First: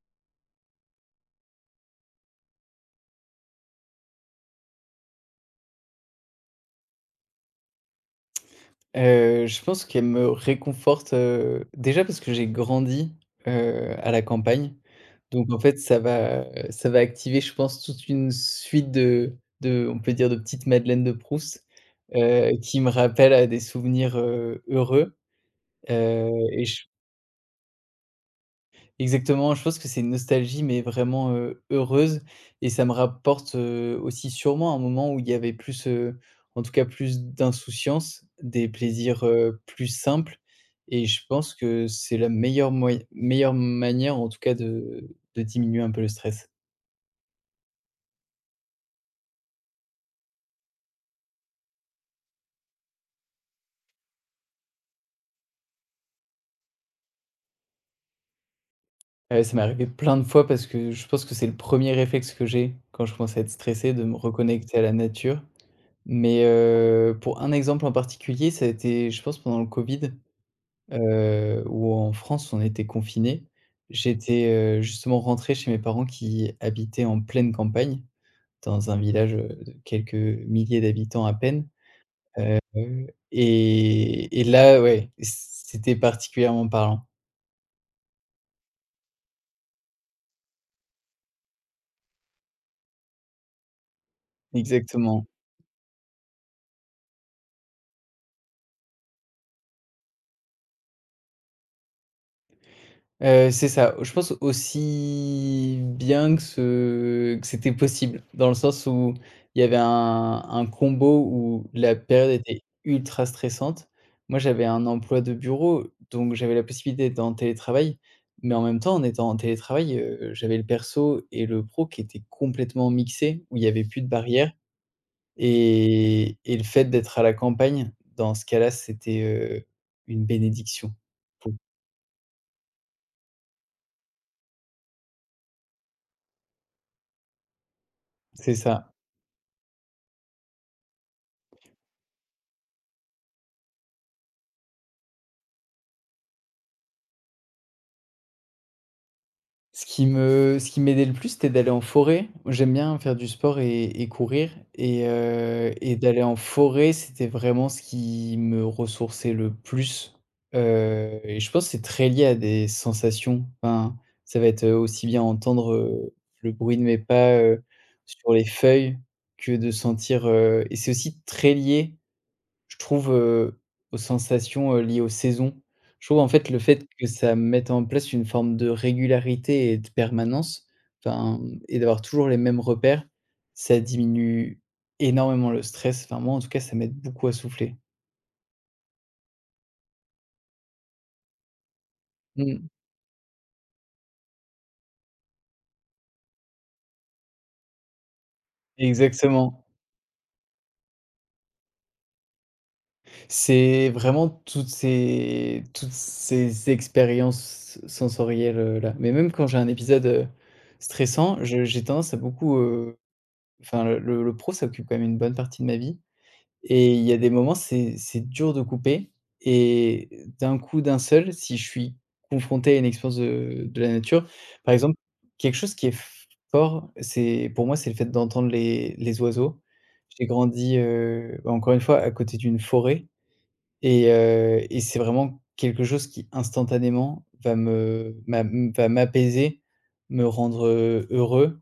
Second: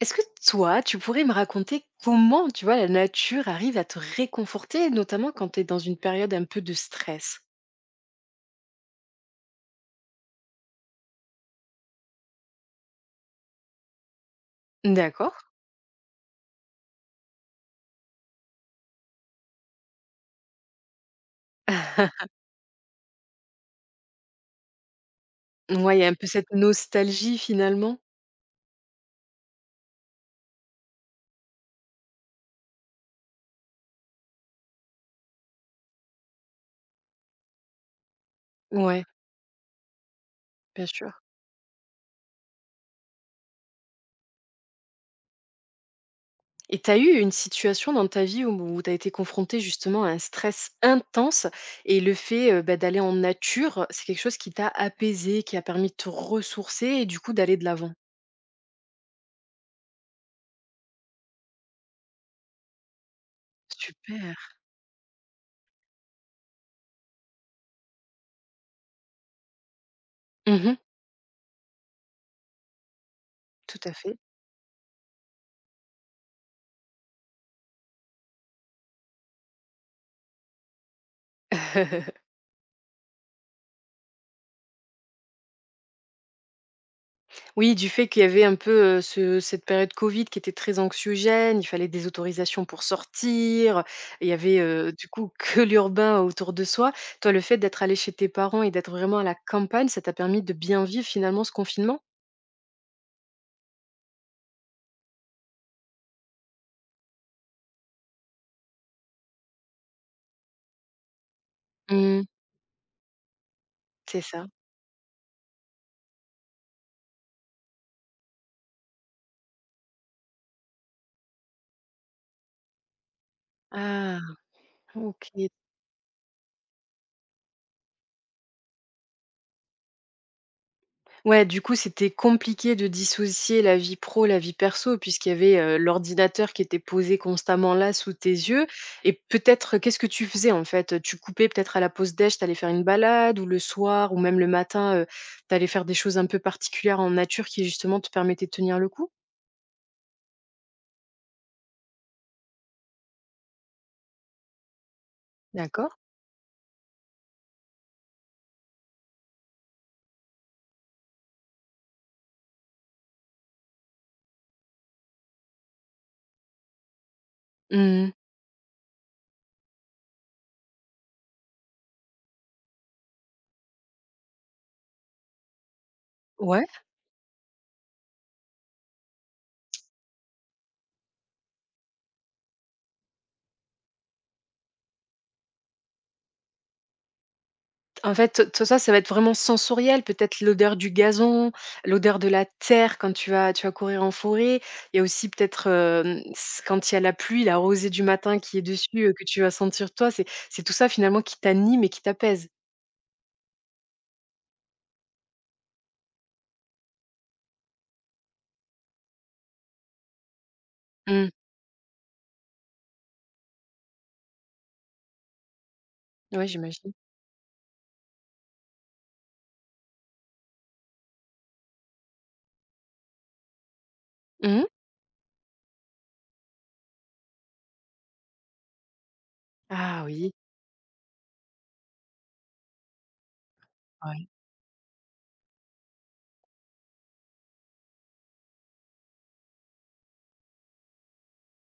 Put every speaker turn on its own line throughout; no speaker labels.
Est-ce que toi, tu pourrais me raconter comment, tu vois, la nature arrive à te réconforter, notamment quand tu es dans une période un peu de stress?
Je pense qu'elle me réconforte, déjà parce que j'ai grandi, à la campagne.
D'accord.
Donc en fait, ça va activer, je pense, toute une suite de on peut dire de petites madeleines de Proust, qui me rappellent à des souvenirs, heureux,
Ouais, il y a un peu
heu
cette
et
nostalgie finalement.
exactement, je pense que c'est une nostalgie, mais vraiment, heureuse, et ça me rapporte, aussi sûrement un moment où il y avait plus, en tout cas plus d'insouciance, des
Ouais,
plaisirs, plus simples,
bien
et
sûr.
je pense que c'est la meilleure manière, en tout cas, de diminuer un peu le stress.
Et tu as eu une situation dans ta vie où, tu as été confronté justement à un stress intense et le fait bah, d'aller en nature, c'est quelque chose qui t'a apaisé, qui a permis de te ressourcer et du coup d'aller de l'avant.
Ça m'est arrivé plein de fois parce que je pense que c'est le premier réflexe que j'ai quand je commence à être stressé, de me
Super.
reconnecter à la nature. Mais, pour un exemple en particulier, ça a été, je pense, pendant le covid,
Mhm,
où en France on était confinés.
tout à fait.
J'étais, justement rentré chez mes parents qui habitaient en pleine campagne, dans un village, de quelques milliers d'habitants à peine, heu et là, ouais, c'était particulièrement parlant.
Oui, du fait qu'il y avait un peu, ce cette période covid qui était très anxiogène, il fallait des autorisations pour sortir, il y avait, du
Exactement.
coup que l'urbain autour de soi. Toi, le fait d'être allé chez tes parents et d'être vraiment à la campagne, ça t'a permis de bien vivre finalement ce confinement?
C'est ça. Je pense aussi bien que ce que c'était possible, dans le sens où il y avait un combo où la
Mmh.
période était ultra stressante.
C'est
Moi,
ça.
j'avais un emploi de bureau, donc j'avais la possibilité d'être en télétravail, mais en même temps, en étant en télétravail, j'avais le perso et le pro qui étaient complètement mixés, où il y avait plus de
Ah!
barrières.
OK.
Et le fait d'être à la campagne, dans ce cas-là, c'était, une bénédiction.
Ouais,
Pou
du coup, c'était compliqué de dissocier la vie pro, la vie perso, puisqu'il y avait, l'ordinateur qui était posé constamment là, sous tes
C'est
yeux
ça.
et peut-être, qu'est-ce que tu faisais, en fait? Tu coupais peut-être à la pause déj, tu allais faire une balade ou le soir ou même le matin, tu allais faire des choses un peu particulières en nature qui justement te permettaient de tenir le coup?
Ce qui m'aidait le plus, c'était d'aller en forêt. J'aime bien faire du sport et courir, et heu
D'accord.
et d'aller en forêt, c'était vraiment ce qui me ressourçait le plus, et je pense que c'est très lié à des sensations. Enfin, ça va être, aussi bien entendre, le bruit de mes pas,
Mmh.
sur les feuilles, que de sentir. C'est aussi très lié, je trouve, aux sensations, liées aux saisons. Je trouve, en fait, le
Ouais.
fait que ça mette en place une forme de régularité et de permanence, enfin, et d'avoir toujours les mêmes repères, ça diminue énormément le stress. Enfin, moi, en tout cas, ça m'aide beaucoup à souffler.
En fait, tout ça, ça va être vraiment sensoriel, peut-être l'odeur du gazon, l'odeur de la
Mmh,
terre quand tu vas courir en forêt. Il y a aussi peut-être, hem, s quand il y a la pluie, la rosée du matin qui est dessus, que tu vas
exactement.
sentir toi. C'est tout ça finalement qui t'anime et qui t'apaise.
C'est vraiment toutes ces expériences sensorielles, là. Mais même quand j'ai un épisode,
Mmh.
stressant, je j'ai tendance à beaucoup, enfin, le pro, ça occupe quand même une bonne partie de ma vie.
Ouais, j'imagine.
Et il y a des moments, c'est dur de couper, et d'un coup, d'un seul, si je suis confronté à une expérience de la nature,
Mmh.
par exemple, quelque chose qui est f fort, c'est pour moi, c'est le fait d'entendre les oiseaux.
Ah
J'ai
oui,
grandi, bah, encore une fois, à côté d'une forêt, et
ouais.
heu et c'est vraiment quelque chose qui instantanément va m'apaiser, me rendre, heureux,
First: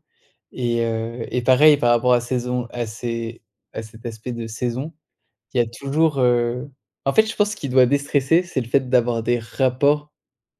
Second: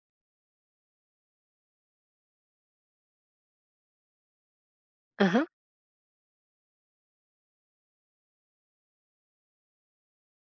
et pareil par rapport à cet aspect de saison.
Hein hein.
Il y a toujours, en fait, je pense qu'il doit déstresser, c'est le fait d'avoir des rapports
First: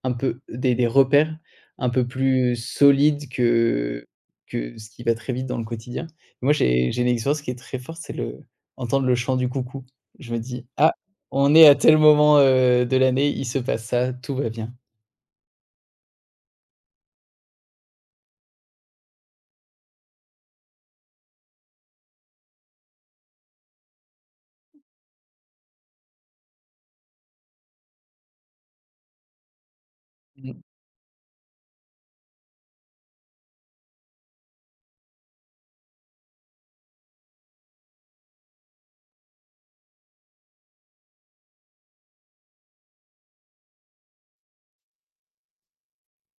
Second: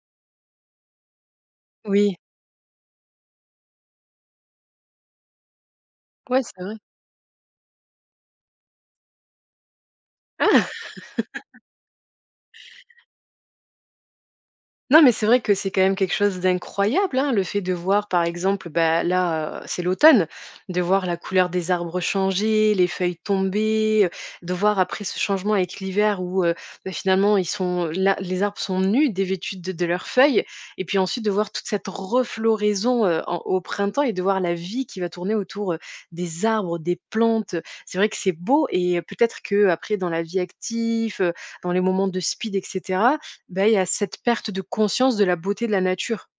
un peu des des repères un peu
Oui.
plus solides que ce qui va très vite dans le quotidien.
Ouais,
Moi,
c'est vrai.
j'ai une expérience qui est très forte, c'est le entendre le chant du coucou. Je me dis: «Ah, on est à tel moment, de l'année, il se passe ça, tout va bien».
Non, mais c'est vrai que c'est quand même quelque chose d'incroyable, hein, le fait de voir, par exemple, bah, là, c'est l'automne, de voir la couleur des arbres changer, les feuilles tomber, de voir après ce changement avec l'hiver où, bah, finalement ils sont là, les arbres sont nus, dévêtus de leurs feuilles
Mmh.
et puis ensuite de voir toute cette refloraison, en au printemps et de voir la vie qui va tourner autour, des arbres, des plantes. C'est vrai que c'est beau et peut-être que après dans la vie active, dans les moments de speed etc. Bah, il y a cette perte de conscience de la beauté de la nature.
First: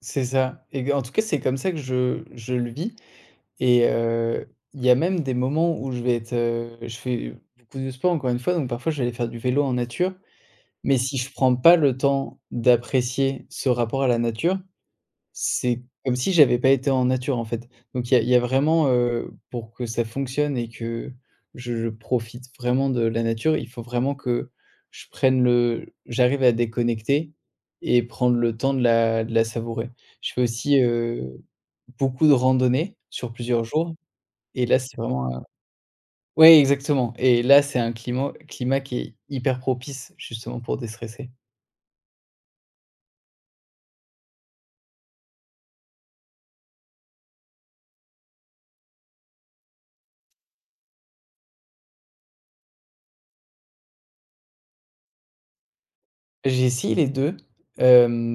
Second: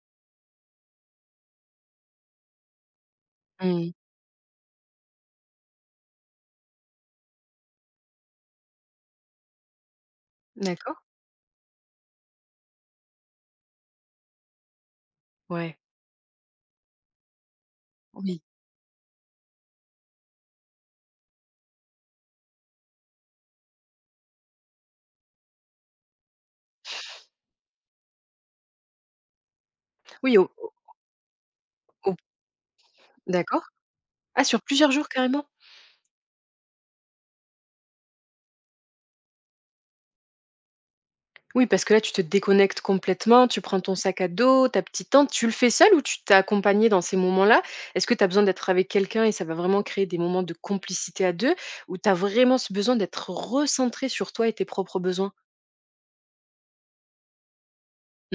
C'est ça, et en tout cas, c'est comme ça que je le vis.
Mmh.
Il y a même des moments où je vais être, je fais beaucoup de sport encore une fois, donc parfois je vais aller faire du vélo en nature, mais
D'accord?
si je prends pas le temps d'apprécier ce rapport à la nature,
Ouais.
c'est comme si j'avais pas été en nature, en fait. Donc il y a
Oui.
vraiment, pour que ça fonctionne et que je profite vraiment de la nature, il faut vraiment que je prenne le j'arrive à déconnecter et prendre le temps de la savourer. Je
Oui,
fais
au
aussi,
au
beaucoup de randonnées sur plusieurs
d'accord.
jours.
Ah, sur
Et là,
plusieurs
c'est
jours
vraiment,
carrément?
ouais, exactement, et là, c'est un climat qui est hyper propice justement pour déstresser.
Oui, parce que là, tu te déconnectes complètement, tu prends ton sac à dos, ta petite tente. Tu le fais seul ou tu t'es accompagné dans ces moments-là? Est-ce que tu as besoin d'être avec quelqu'un et ça va vraiment créer des moments de complicité à 2 ou tu as vraiment ce besoin d'être recentré sur toi et tes propres besoins?
J'ai essayé les 2.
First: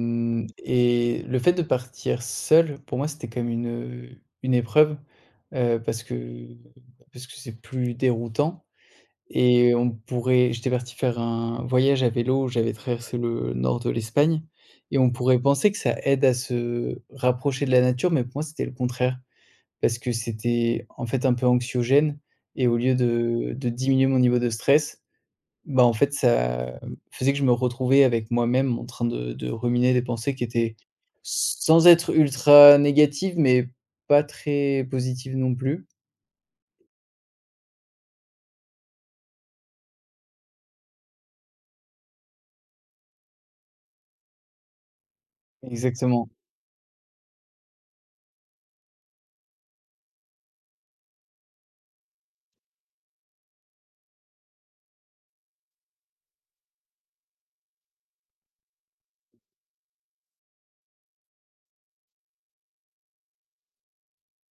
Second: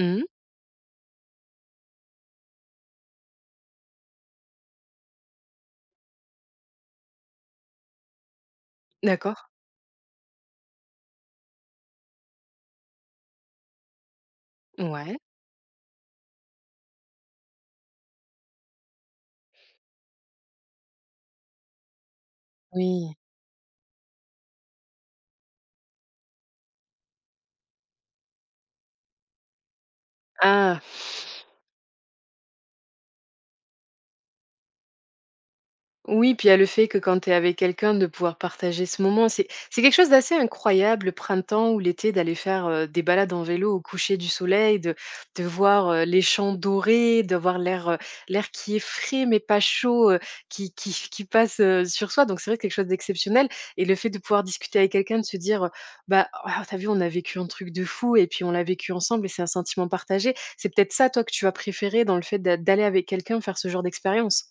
Mmh.
Et le fait de partir seul, pour moi, c'était comme une épreuve, parce que c'est plus déroutant,
D'accord.
et on pourrait j'étais parti faire un voyage à vélo, j'avais traversé le nord de l'Espagne, et on
Ouais.
pourrait penser que ça aide à se rapprocher de la nature, mais pour moi, c'était le contraire. Parce que c'était, en fait, un peu anxiogène, et au lieu
Oui.
de diminuer mon niveau de stress, bah, en fait, ça faisait que je me retrouvais avec moi-même en train de ruminer des pensées qui étaient
Ah!
sans être ultra négatives, mais pas très positives non plus.
Oui, puis il y a le fait que quand tu es avec quelqu'un, de pouvoir partager ce moment, c'est quelque chose d'assez incroyable, le printemps ou l'été, d'aller faire, des balades en vélo au coucher du soleil, de voir, les
Exactement.
champs dorés, d'avoir l'air, l'air qui est frais mais pas chaud, qui qui passe, sur soi, donc c'est vrai que quelque chose d'exceptionnel et le fait de pouvoir discuter avec quelqu'un, de se dire, «Bah, ah, tu vu, on a vécu un truc de fou et puis on l'a vécu ensemble et c'est un sentiment partagé». C'est peut-être ça, toi, que tu vas préférer dans le fait d'aller avec quelqu'un faire ce genre d'expérience?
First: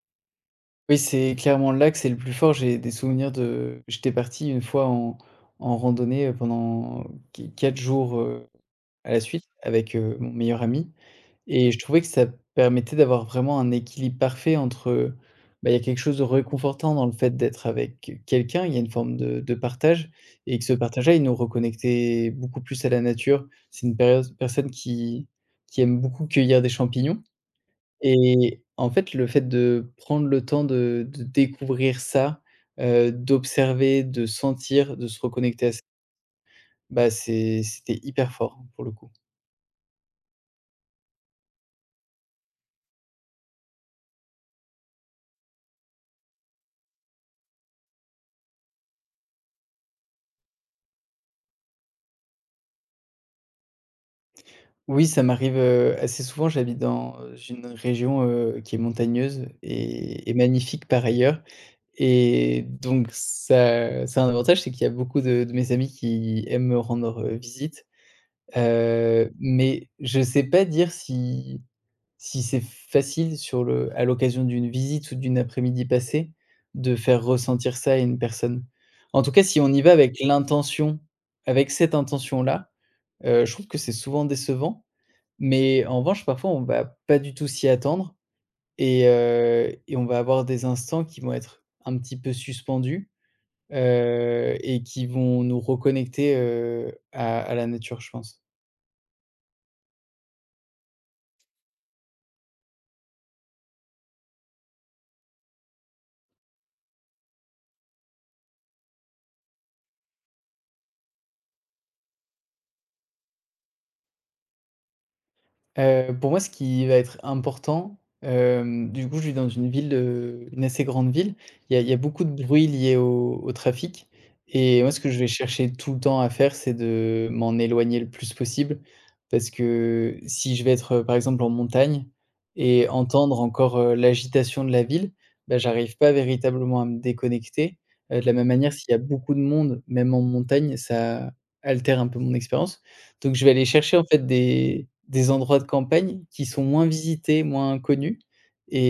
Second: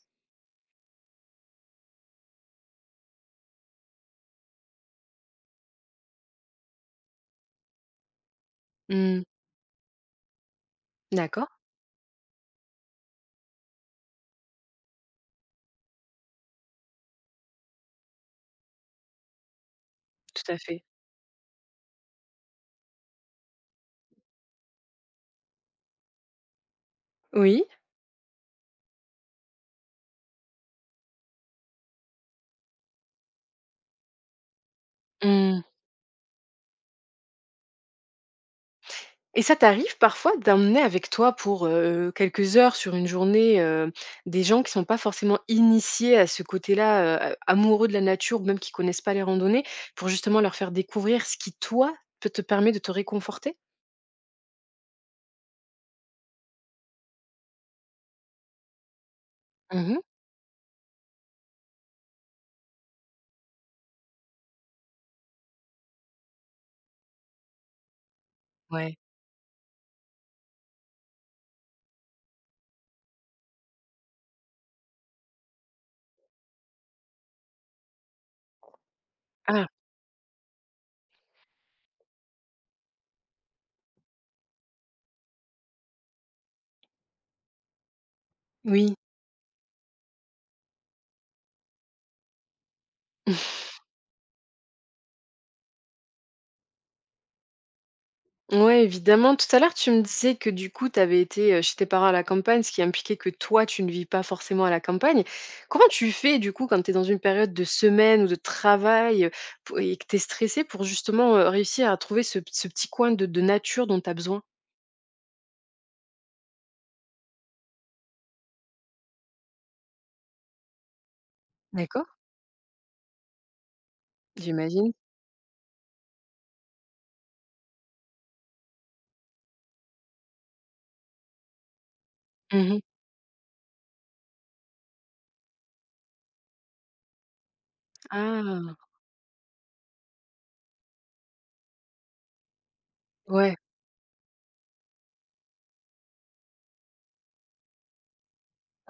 Oui, c'est clairement là que c'est le plus fort. J'ai des souvenirs de J'étais parti une fois en randonnée, pendant qu 4 jours, à la
Mmh,
suite, avec, mon meilleur ami,
d'accord.
et je trouvais que ça permettait d'avoir vraiment un équilibre parfait entre, bah, il y a quelque chose de réconfortant dans le fait d'être avec quelqu'un. Il y a une forme de partage,
Tout à
et que ce
fait.
partage-là, il nous reconnectait beaucoup plus à la nature. C'est une période personne qui aime beaucoup cueillir des champignons,
Oui.
et en fait, le fait de prendre le temps de découvrir ça, d'observer, de sentir, de se
Mmh.
reconnecter à ça, bah, c'était hyper fort, hein, pour le coup.
Et ça t'arrive parfois d'emmener avec toi pour, quelques heures sur une journée, des gens qui sont pas forcément initiés à ce côté-là, a amoureux de la nature ou même qui connaissent pas les randonnées, pour justement leur faire découvrir ce qui toi, peut te permet de te réconforter?
Oui, ça m'arrive, assez souvent. J'habite dans une région, qui est montagneuse
Mmh.
et magnifique par ailleurs, et donc ça a un avantage, c'est qu'il y a beaucoup de mes amis qui aiment me rendre, visite,
Ouais.
mais je sais pas dire si c'est facile sur le à l'occasion d'une visite ou d'une après-midi passée, de faire ressentir ça à une personne. En tout cas, si
Ah,
on y va avec cette intention-là, je trouve que c'est souvent décevant, mais en revanche, parfois, on va pas du tout s'y attendre,
oui.
et on va avoir des instants qui vont être un petit peu suspendus, qui vont nous reconnecter, à la nature, je pense.
Ouais, évidemment. Tout à l'heure, tu me disais que du coup, tu avais été chez tes parents à la campagne, ce qui impliquait que toi, tu ne vis pas forcément à la campagne. Comment tu fais du coup quand tu es dans une période de semaine ou de travail et que tu es stressé pour justement réussir à trouver ce, ce petit coin de nature dont tu as besoin.
Pour moi, ce qui va être important, du coup, je vis dans une ville, une assez grande ville. Il y a
D'accord,
beaucoup de bruit lié au trafic, et moi,
j'imagine?
ce que je vais chercher tout le temps à faire, c'est de m'en éloigner le plus possible, parce que si je vais être, par exemple, en montagne,
Mhm.
et entendre encore, l'agitation de la ville, bah, j'arrive pas véritablement à me déconnecter. De la même manière,
Ah,
s'il y a beaucoup de monde, même en montagne, ça altère un peu mon expérience. Donc je vais
ouais.
aller chercher en fait des endroits de campagne qui sont moins visités, moins connus,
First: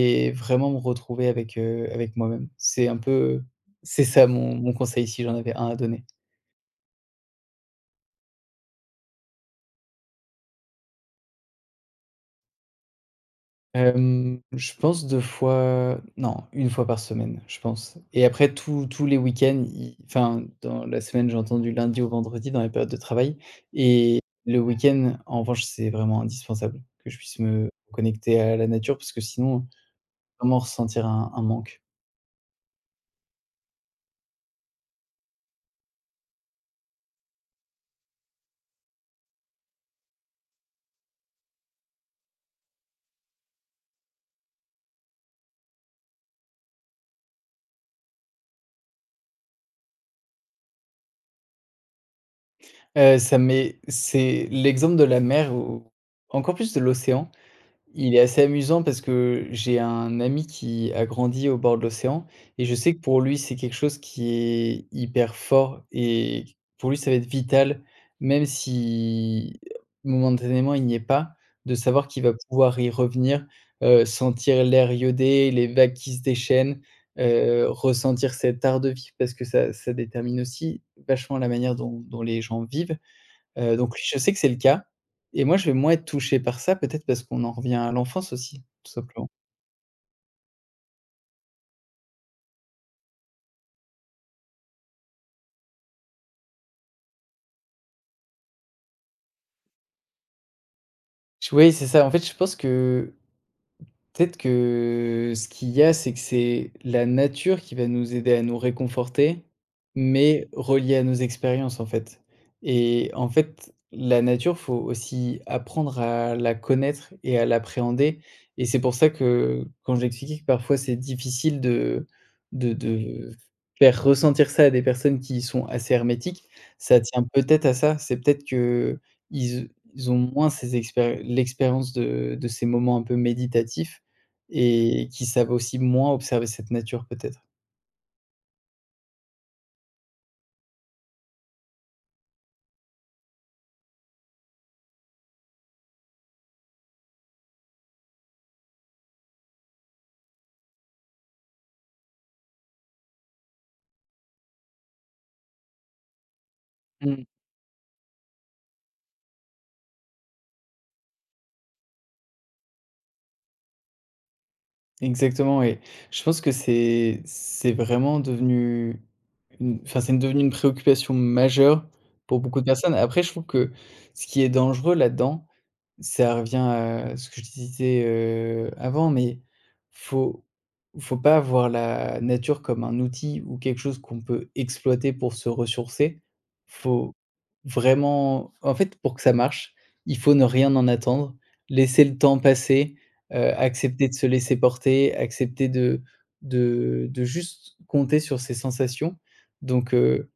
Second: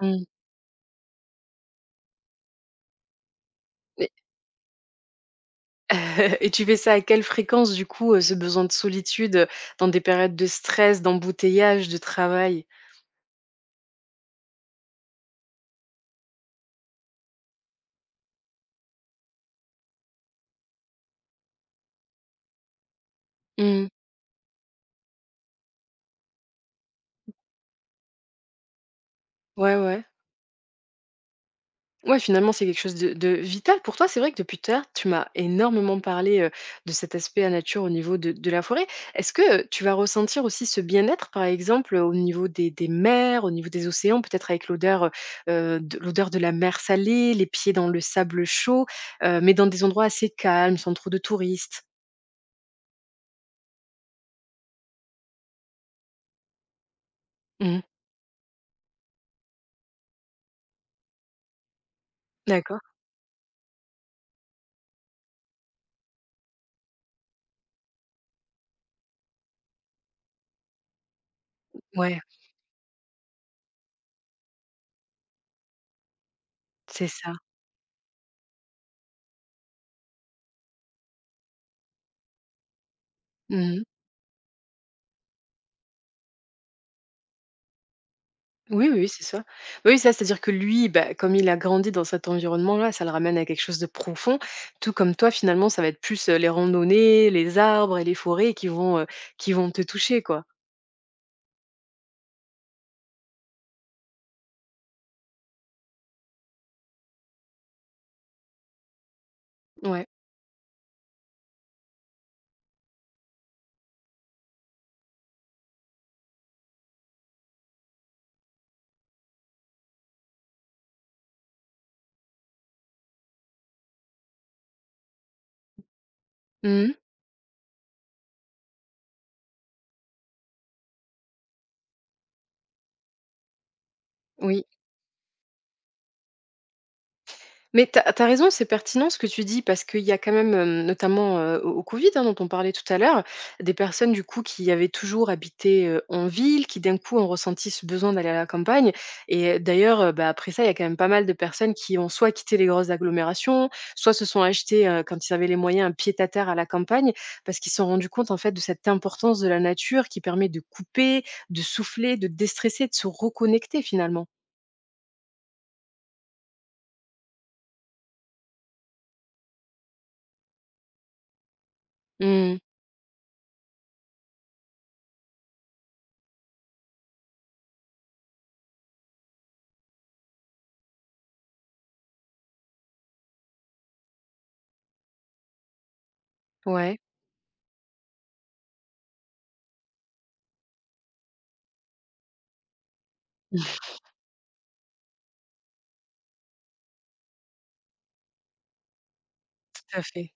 Mm.
vraiment me retrouver, avec, avec moi-même. C'est un peu C'est
Et
ça mon conseil, si j'en avais un à donner.
et tu fais ça à quelle fréquence du coup, ce besoin de solitude dans des périodes de stress, d'embouteillage, de travail?
Je pense 2 fois, non, une fois par semaine, je pense, et après tous les week-ends, i enfin dans la semaine, j'entends du lundi au vendredi dans les périodes de travail,
Mm.
et le week-end, en revanche, c'est vraiment indispensable que je puisse me connecter à la nature, parce que sinon,
Ouais, ouais.
vraiment ressentir un manque.
Ouais, finalement, c'est quelque chose de vital pour toi. C'est vrai que depuis tout à l'heure, tu m'as énormément parlé, de cet aspect à nature au niveau de la forêt. Est-ce que, tu vas ressentir aussi ce bien-être, par exemple, au niveau des mers, au niveau des océans, peut-être avec l'odeur, de l'odeur de la mer salée, les pieds dans le sable chaud, mais dans des endroits assez calmes, sans trop de touristes?
Ça m'est C'est l'exemple de la mer ou encore plus de l'océan.
Mmh.
Il est assez amusant parce que j'ai un ami qui a grandi au bord de l'océan, et je
D'accord.
sais que pour lui, c'est quelque chose qui est hyper fort, et pour lui, ça va être vital, même si, momentanément, il n'y est pas, de savoir
Ouais,
qu'il va pouvoir y revenir, sentir l'air iodé, les vagues qui se déchaînent,
c'est ça.
ressentir cet art de vivre, parce que ça détermine aussi vachement la manière dont les gens vivent.
Mmh.
Donc lui, je sais que c'est le cas, et moi, je vais moins être touché par ça, peut-être parce qu'on en revient à l'enfance aussi,
Oui,
tout
oui, oui, c'est
simplement.
ça. Oui, ça, c'est-à-dire que lui, bah, comme il a grandi dans cet environnement-là, ça le ramène à quelque chose de profond. Tout comme toi, finalement, ça va être plus les randonnées, les arbres et les forêts qui vont te toucher, quoi.
Je Oui, c'est ça. En fait, je pense que Peut-être que ce qu'il y a, c'est que c'est la nature qui va nous aider à nous réconforter,
Ouais.
mais reliée à nos expériences, en fait. Et en fait, la nature, faut aussi apprendre à la connaître et à l'appréhender. Et c'est pour ça que, quand j'expliquais que parfois c'est difficile de faire ressentir ça à des personnes qui sont assez hermétiques,
Mhm.
ça tient peut-être à ça. C'est peut-être que ils, ils ont moins l'expérience de ces moments un peu méditatifs,
Oui.
et qui savent aussi moins observer cette nature, peut-être.
Mais tu as raison, c'est pertinent ce que tu dis parce qu'il y a quand même, notamment, au Covid, hein, dont on parlait tout à l'heure, des personnes du coup qui avaient toujours habité, en ville, qui d'un coup ont ressenti ce besoin d'aller à la campagne et d'ailleurs, bah, après ça, il y a quand même pas mal de personnes qui ont soit quitté les grosses agglomérations, soit se sont achetées, quand ils avaient les moyens, un pied-à-terre à la campagne
Mmh.
parce qu'ils se sont rendus compte en fait de cette importance de la nature qui permet de couper, de souffler, de déstresser, de se reconnecter finalement.
Exactement, et je pense que c'est vraiment devenu c'est devenu une préoccupation majeure pour
Mmh.
beaucoup de personnes. Après, je trouve que ce qui est dangereux là-dedans, ça revient à ce que je disais, avant. Mais faut faut pas voir la nature comme un outil ou quelque chose qu'on peut exploiter pour se ressourcer.
Ouais,
Faut vraiment En fait, pour que ça marche, il faut ne rien en attendre, laisser le temps passer. Accepter de se laisser porter, accepter de juste compter sur ses sensations. Donc
tout à
heu,
fait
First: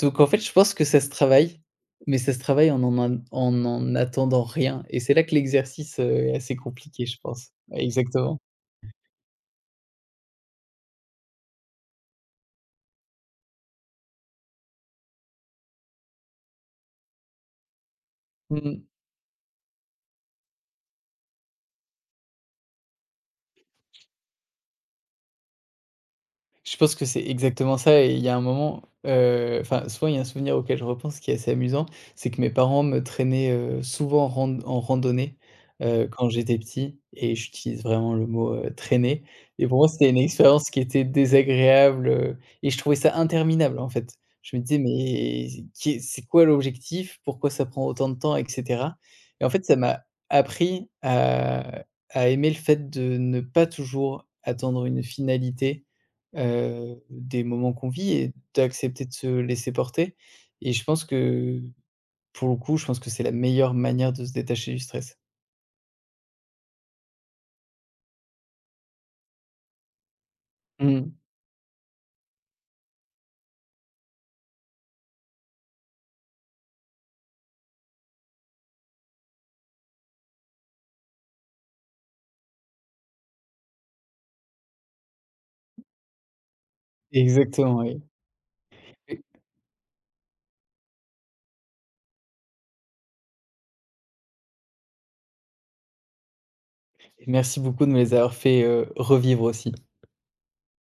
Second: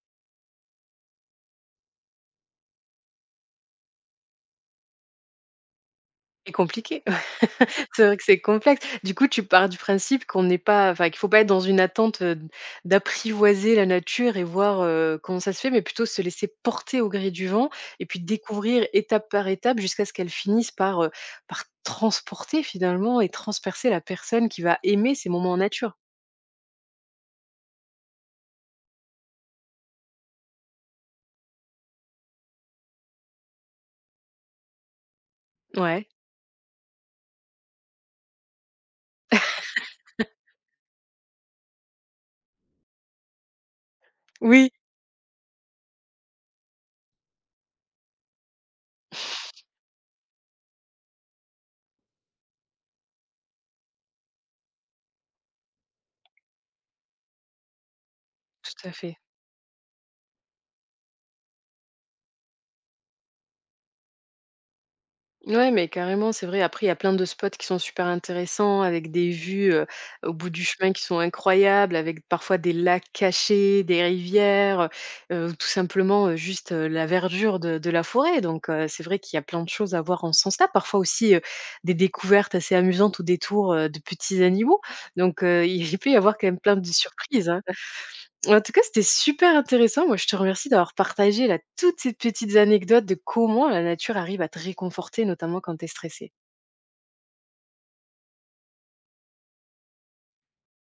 donc en fait, je pense que ça se travaille, mais ça se travaille en n'en attendant rien, et c'est là que l'exercice, est
et
assez
compliqué.
compliqué, je pense. Ouais,
C'est vrai que
exactement.
c'est complexe. Du coup, tu pars du principe qu'on n'est pas enfin, qu'il faut pas être dans une attente, d'apprivoiser la nature et voir, comment ça se fait, mais plutôt se laisser porter au gré du vent et puis
Mmh.
découvrir étape par étape jusqu'à ce qu'elle finisse par, par transporter finalement et transpercer la personne qui va aimer ces moments en nature.
Je pense que c'est exactement ça, et il y a un moment, enfin, souvent, il y a un souvenir auquel je repense qui est assez amusant, c'est que mes parents me traînaient, souvent en randonnée,
Ouais.
quand j'étais petit, et j'utilise vraiment le mot, «traîner», et pour moi, c'était une expérience qui était désagréable, je trouvais ça interminable, en fait. Je me
Oui,
disais: «Mais qui c'est quoi l'objectif? Pourquoi ça prend autant de temps ?» et cetera, et en fait, ça m'a appris à aimer le fait de ne pas toujours attendre une finalité, des moments qu'on vit, et
tout à
d'accepter de
fait.
se laisser porter, et je pense que, je pense que c'est la meilleure manière de se détacher du stress.
Ouais, mais carrément, c'est vrai. Après, il y a plein de spots qui sont super intéressants avec des vues, au bout du chemin qui
Mmh.
sont incroyables, avec parfois des lacs cachés, des rivières, tout simplement, juste, la verdure de la forêt. Donc, c'est vrai qu'il y a plein de choses à voir en ce sens-là. Parfois aussi, des découvertes assez amusantes au détour, de petits animaux. Donc, il peut y avoir quand même plein de surprises, hein.
Exactement, oui.
En tout cas, c'était super intéressant. Moi, je te remercie d'avoir partagé là, toutes ces petites anecdotes de comment la nature arrive à te réconforter, notamment quand tu es stressé.
Et merci beaucoup de me les avoir fait, revivre aussi.